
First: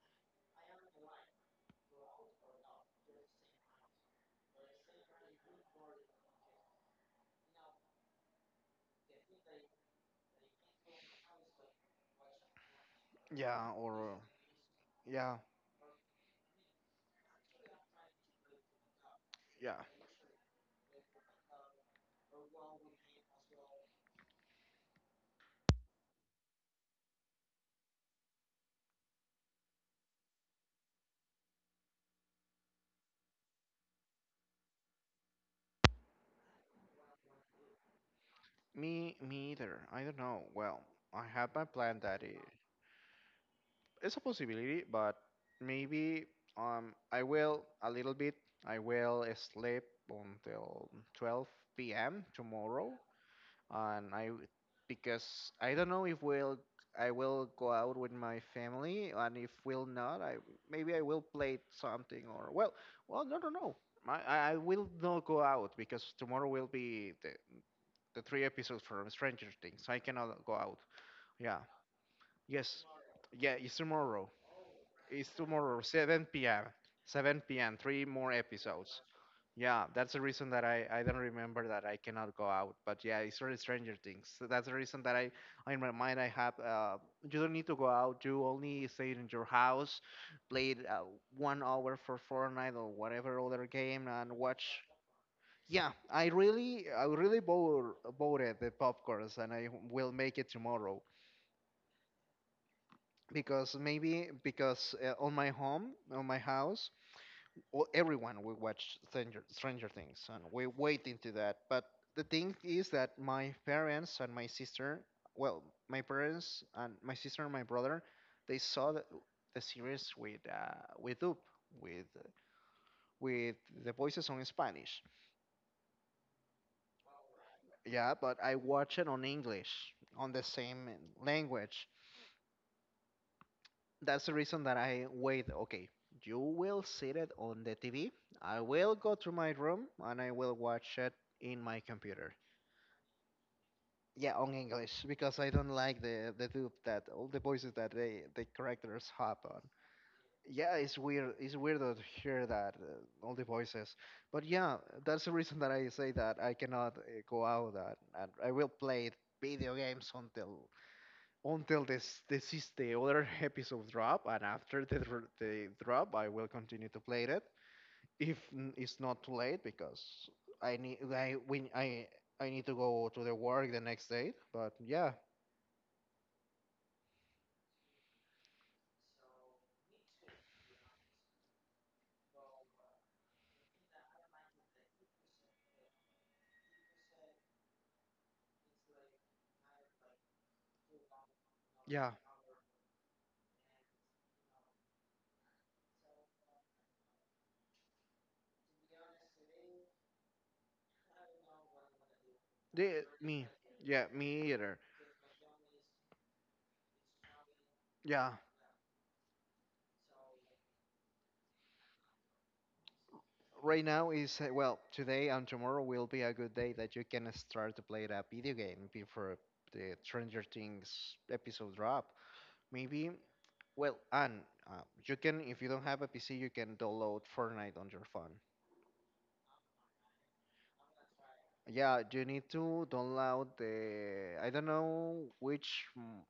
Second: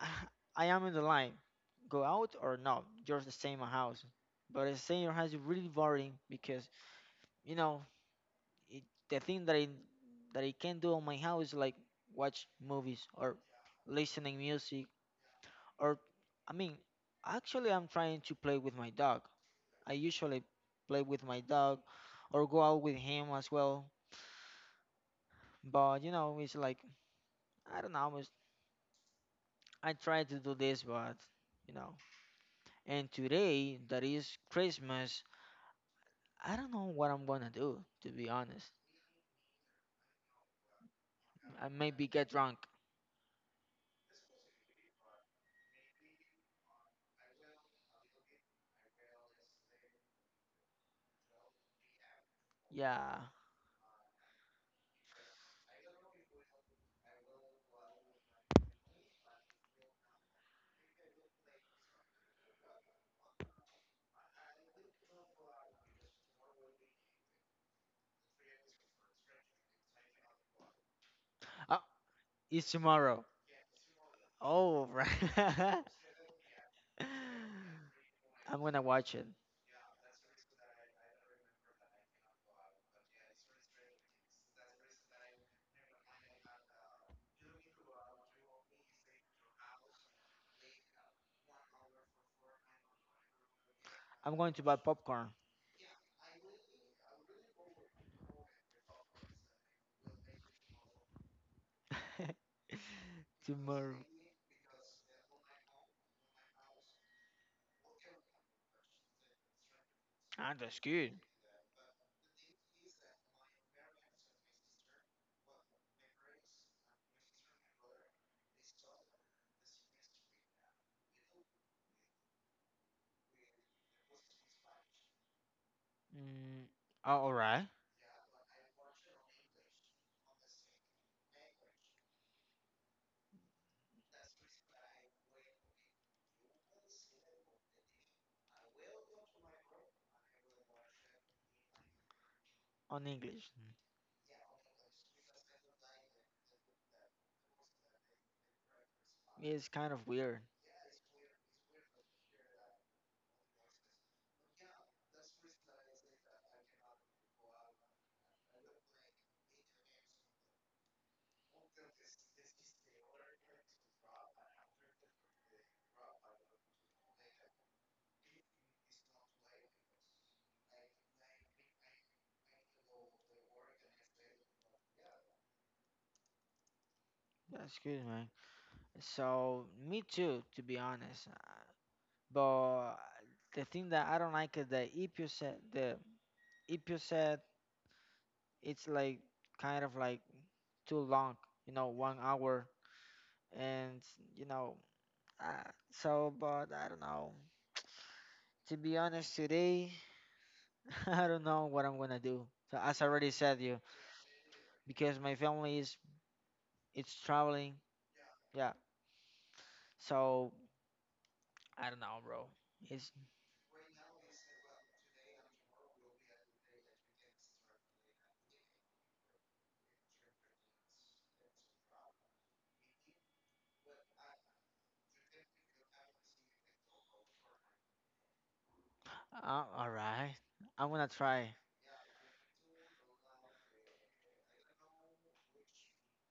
S1: <sighs> I am in the line, go out or not. You're staying in my house, but staying in your house is really boring because, you know it, the thing that I can do on my house is like watch movies or
S2: yeah, or
S1: listening music.
S2: yeah.
S1: Or I mean, actually I'm trying to play with my dog.
S2: Yeah,
S1: I usually play with my dog or go out with him as well. But, you know, it's like, I don't know, it's, I try to do this but, you know. And today that is Christmas, I don't know what I'm gonna do, to be honest.
S2: me either. I don't know. Well, I have
S1: I
S2: my plan
S1: maybe
S2: that
S1: get drunk.
S2: it's a possibility, but maybe I will a little bit. I will sleep until 12 p.m. tomorrow,
S1: Yeah.
S2: and because I don't know if we'll I will go out with my family, and if we'll not, I maybe I will play something or well, no, no, no. I will not go out because tomorrow will be the three episodes from Stranger Things. I cannot go out. Yeah.
S1: Oh, it's
S2: Yes.
S1: tomorrow.
S2: Yeah, it's tomorrow.
S1: Oh,
S2: It's
S1: <laughs> right.
S2: tomorrow, 7 p.m. 7 p.m. Three more
S1: I'm gonna
S2: episodes.
S1: watch it.
S2: Yeah, that's the reason that I don't remember that I cannot go out. But yeah, it's really Stranger Things. So that's the reason that I in my mind I have. You don't need to go out. You only stay in your house, play 1 hour for Fortnite or whatever other game, and
S1: I'm going to
S2: watch.
S1: buy popcorn
S2: Yeah, I really bought voted the popcorns, and I will make it tomorrow,
S1: <laughs>
S2: because
S1: tomorrow.
S2: maybe because on my house, well, everyone will watch Stranger Things, and
S1: Ah,
S2: we
S1: that's
S2: wait
S1: good.
S2: into that. But the thing is that my parents and my sister, well, and my brother, they saw the series with Up, with with the voices on Spanish.
S1: Mm, oh, all right.
S2: Yeah, but I watch it on English, on the same language. That's the reason that I wait. Okay, you will see it on the TV. I will go to my room and I will watch it in my computer.
S1: On English.
S2: Yeah, on English because I don't like the dub that all the voices that they the characters have
S1: Mm.
S2: on.
S1: It's kind of weird.
S2: Yeah, it's weird. It's weird to hear that all the voices. But yeah, that's the reason that I say that I cannot go out and I will play video games until until this is the other <laughs> episode drop, and after the drop I will continue to play it if it's not too late because I need I when I need to go to the work the next day. But yeah.
S1: That's good, man. So, me too, to be honest. But the thing that I don't like is the EPU set. The EPU set, it's like kind of like too long, you know,
S2: Yeah,
S1: 1 hour. And, you know, Uh, but I don't know. To be honest, today <laughs> I don't know what I'm gonna do. So as
S2: the,
S1: I already
S2: me.
S1: said you,
S2: Yeah, me either.
S1: because my family is, it's traveling.
S2: Yeah,
S1: Yeah. So I don't know, bro. It's
S2: right now is well, today and tomorrow will be a good day that you can start to play that video game before the Stranger Things episode drop. Maybe well, and you can, if you don't have a PC, you can download Fortnite on your phone.
S1: all right. I'm gonna try.
S2: Yeah, you need to download the I don't know which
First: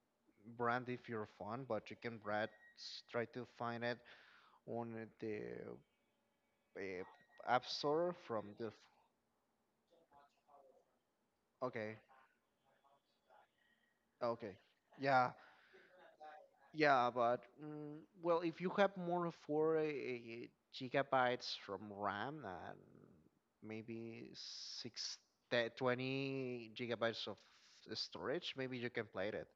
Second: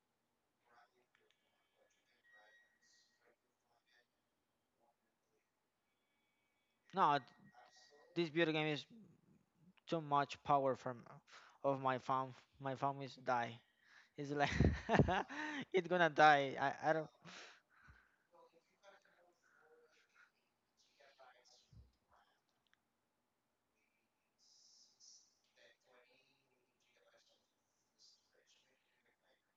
S2: brand if your phone, but you can brand, try to find it on the uh,
S1: No,
S2: App Store
S1: this
S2: from
S1: video game
S2: the.
S1: is too much power from of
S2: Okay,
S1: my phone. My phone is die. It's like
S2: okay, yeah,
S1: <laughs> it's gonna die. I don't.
S2: yeah, but well, if you have more of four gigabytes from RAM and maybe 20 gigabytes of storage, maybe you can play it.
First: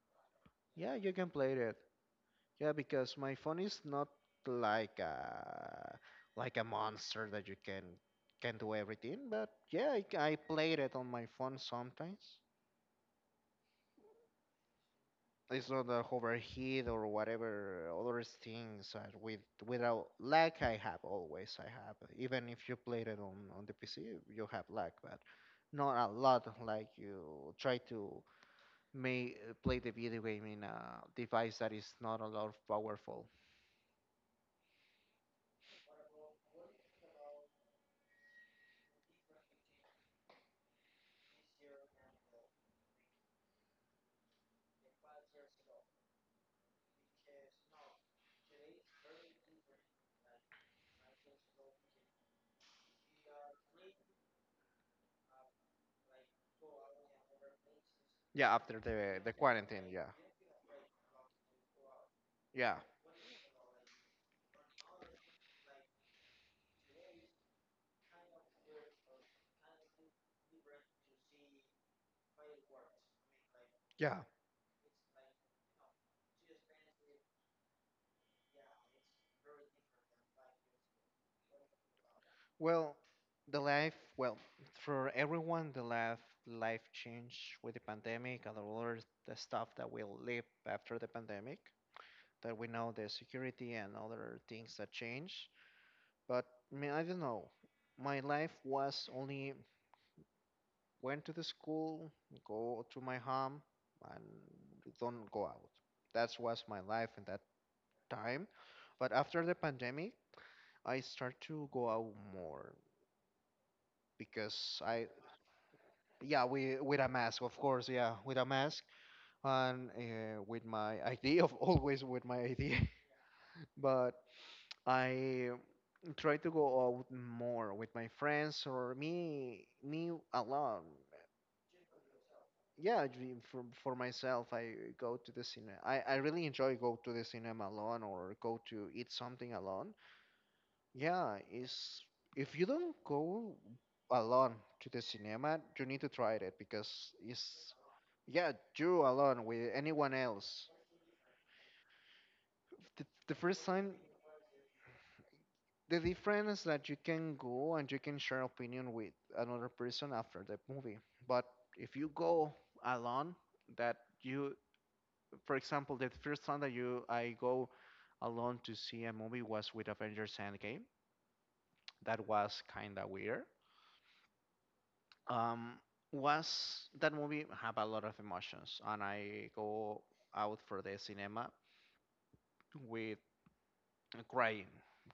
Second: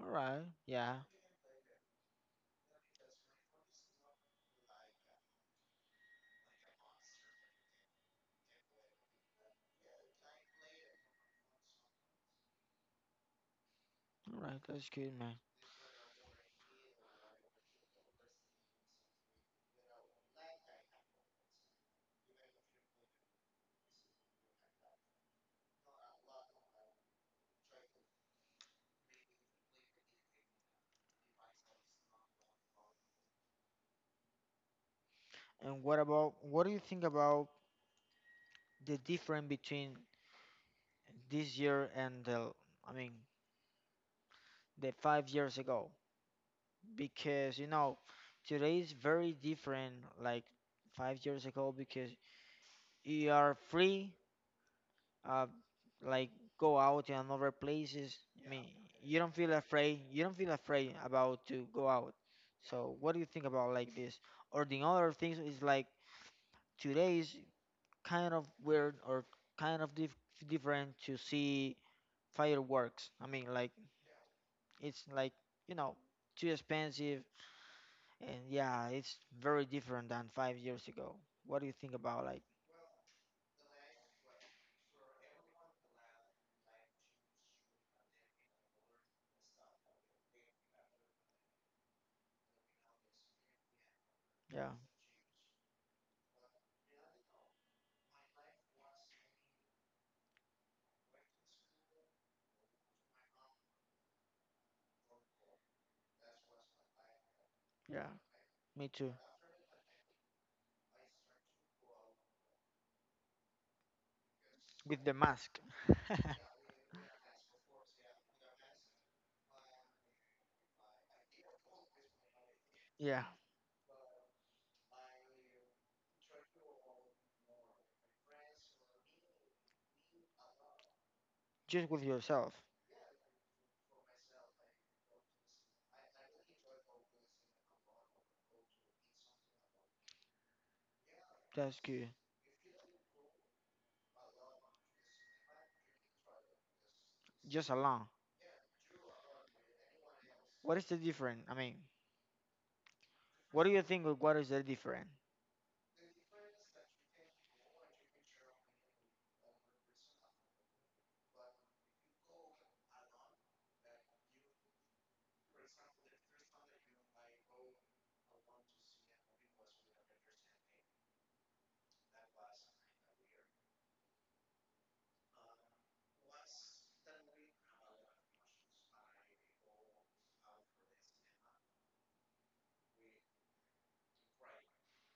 S1: All right.
S2: Yeah,
S1: Yeah.
S2: you can play it. Yeah, because my phone is not like a like a monster that you can do everything, but yeah, I played it on my phone sometimes.
S1: All right. That's good, man.
S2: It's not a overheat or whatever other things that with without lag I have, even if you played it on the PC you have lag, but not a lot. Like you try to may play the video game in a device that is not a lot powerful.
S1: And what about, what do you think about the difference between this year and the, I mean, the 5 years ago, because, you know, today is very different like 5 years ago, because you are free, uh like go out in other places. I
S2: Yeah,
S1: mean,
S2: after
S1: you
S2: the
S1: don't
S2: the
S1: feel
S2: quarantine, yeah.
S1: afraid about to go out.
S2: Yeah,
S1: So what do you think about like this, or the other things is like today is kind of weird, or kind of dif- different to see fireworks, I mean, like,
S2: yeah.
S1: it's like, you know, too expensive. And yeah, it's very different than 5 years ago. What do you think about like?
S2: Well, the life, well, for everyone, the life changed with the pandemic and all other the stuff that will live after the pandemic. That we know the security and other
S1: Yeah,
S2: things that change. But I mean, I don't know. My life was only went to the school, go to my home, and don't go out. That was my life in that
S1: yeah,
S2: time.
S1: me too.
S2: But after the pandemic, I start to go out more because
S1: With
S2: I
S1: the mask. <laughs>
S2: Yeah, with a mask, of course. Yeah, with a mask and with my <laughs> ID, of always with my ID.
S1: Yeah,
S2: <laughs> But I try to go out more with my friends or me alone.
S1: just with yourself.
S2: Yeah, for myself, I go to the cinema. I really enjoy go to the cinema alone or go to eat something alone. Yeah,
S1: That's
S2: is
S1: good.
S2: if you don't go alone to the cinema, you need to try it because
S1: Just
S2: it's
S1: alone.
S2: yeah, you alone with anyone else.
S1: What is the difference? I mean,
S2: The
S1: what
S2: first
S1: do you
S2: time,
S1: think of, what is the difference?
S2: the difference that you can go and you can share opinion with another person after the movie. But if you go alone, that you, for example, the first time that you I go alone to see a movie was with Avengers Endgame. That was kind of weird um, was that movie have a lot of emotions, and I go out for the cinema with crying,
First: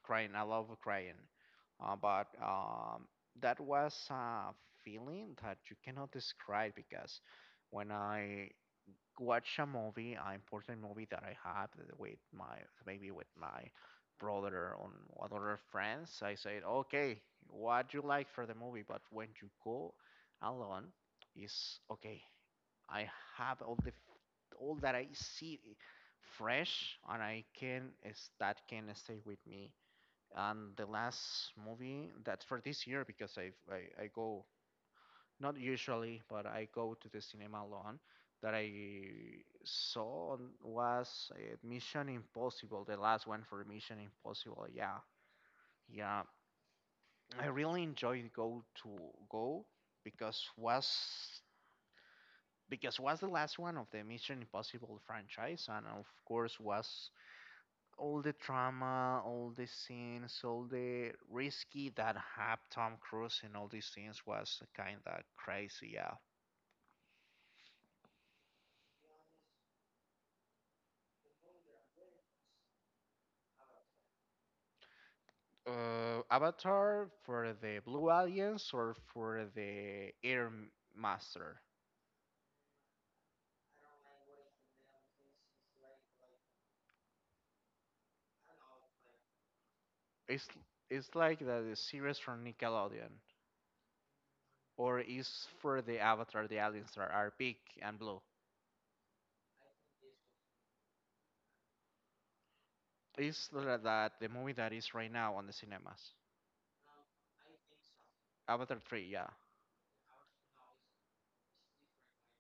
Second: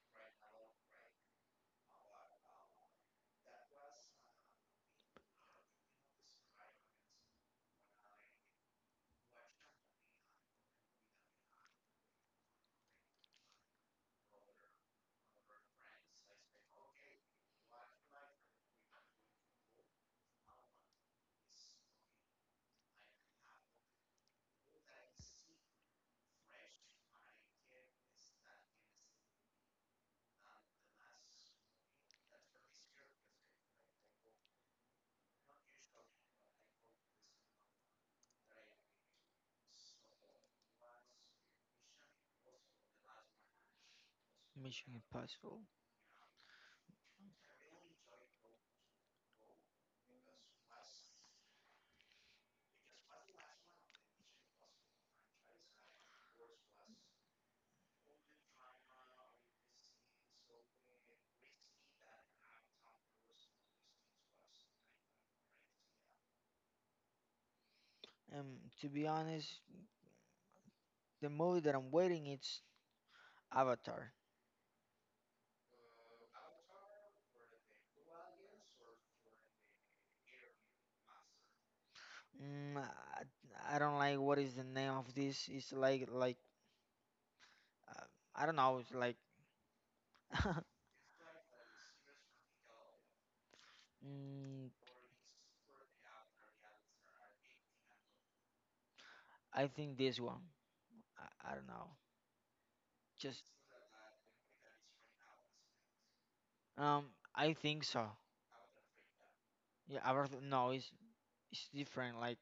S2: crying. I love crying, but that was a feeling that you cannot describe because when I watch a movie, an important movie that I have with my maybe with my brother or other friends. I said, okay, what you like for the movie, but when you go alone, is okay. I have all the all that I see fresh, and I can is that can stay with me. And the last movie that's for this year, because I go not usually, but I go to the cinema alone. That I saw was Mission Impossible, the last one for Mission Impossible.
S1: Mission
S2: Yeah,
S1: Impossible.
S2: yeah, I really enjoyed go to go because was, because was the last one of the Mission Impossible franchise, and of course was all the drama, all the scenes, all the risky that had Tom Cruise in all these scenes. Was kind of crazy. Yeah,
S1: To be honest, the movie that I'm waiting it's Avatar.
S2: Avatar for the Blue Alliance or for the Air Master?
S1: Mm, I don't like what is the name of this. It's like uh, I don't know. It's like
S2: It's
S1: <laughs>
S2: like the series from Nickelodeon,
S1: mm,
S2: or is for the Avatar the aliens that are big and blue?
S1: I think this one. I don't know.
S2: Is
S1: Just
S2: that the movie that is right now on the cinemas?
S1: um, I think so.
S2: Avatar three, yeah.
S1: Yeah, Avatar. No, it's different. Like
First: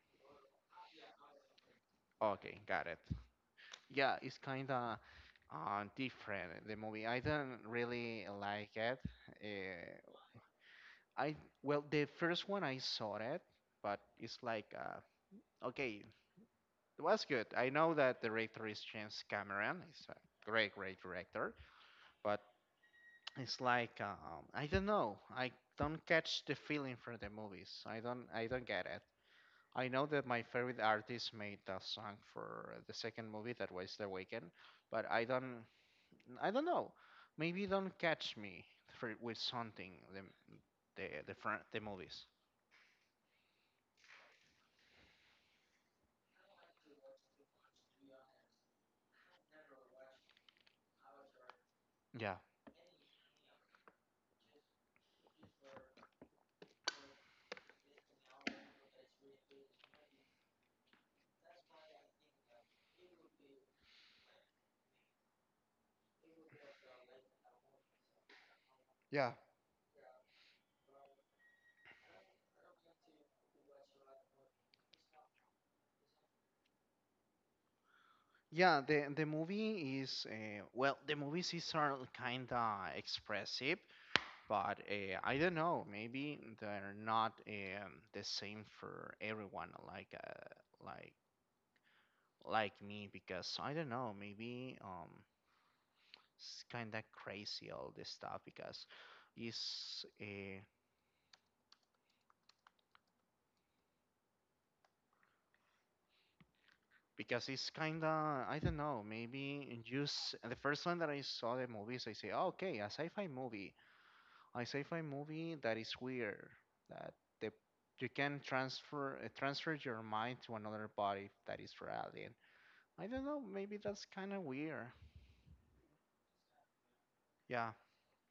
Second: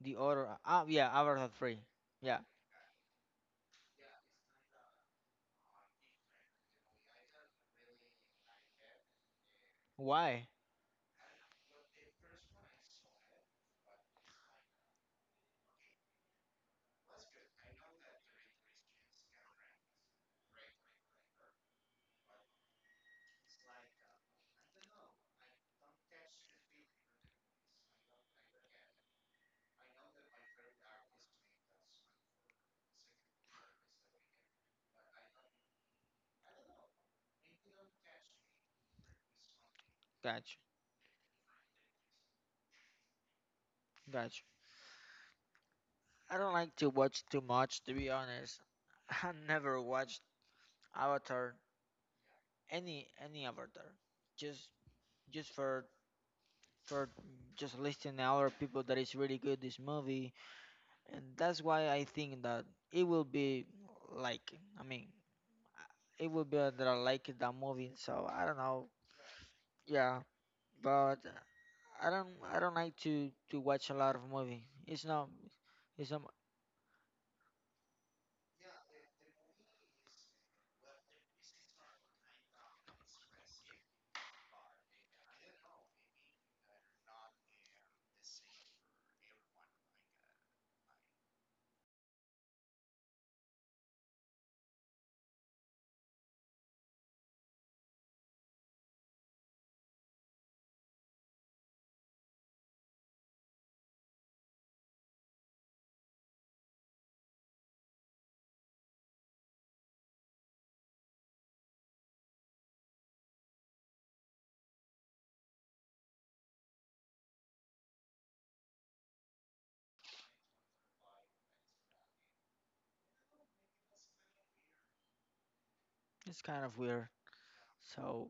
S1: the other. Ah, yeah, Avatar three. Yeah.
S2: Okay, got it. Yeah, it's kinda different the movie. I don't really like it. Uh,
S1: Why?
S2: I well the first one I saw it, but it's like okay, it was good. I know that the director is James Cameron. He's a great, great director, but it's like I don't know. I don't catch the feeling for the movies. I don't. I don't get it. I know that my favorite artist made a song for the second movie that was The Weeknd, but I don't. I don't know. Maybe don't catch me for, with something the
S1: Gotcha.
S2: the the, front, the movies.
S1: Gotcha. I don't like to watch too much, to be honest. <laughs> I never watched Avatar,
S2: Yeah.
S1: any Avatar, just just for just listening to other people that is really good this movie, and that's why I think that it will be like, I mean, it will be that I like that movie. So I don't know, yeah, but I don't like to watch a lot of movie. It's not
S2: Yeah, the movie is well, the movies is are kind of expressive, but I don't know, maybe they're not the same for everyone like like like me because I don't know, maybe it's kind of crazy all this stuff it's uh, because it's kind of I don't know, maybe just the first one that I saw the movies I say, oh, okay, a sci-fi movie that is weird that the you can transfer transfer your mind to another body that is for alien. I don't know, maybe that's kind of weird.
S1: it's kind of weird.
S2: Yeah,
S1: So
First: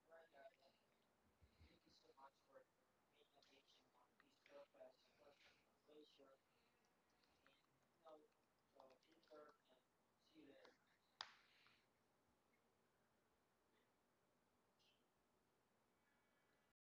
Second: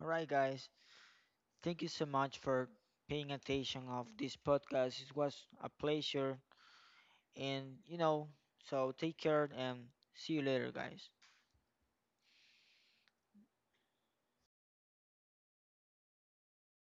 S1: all right, guys, thank you so much for paying attention of this podcast. It was a pleasure, and, you know, so take care and see you later, guys.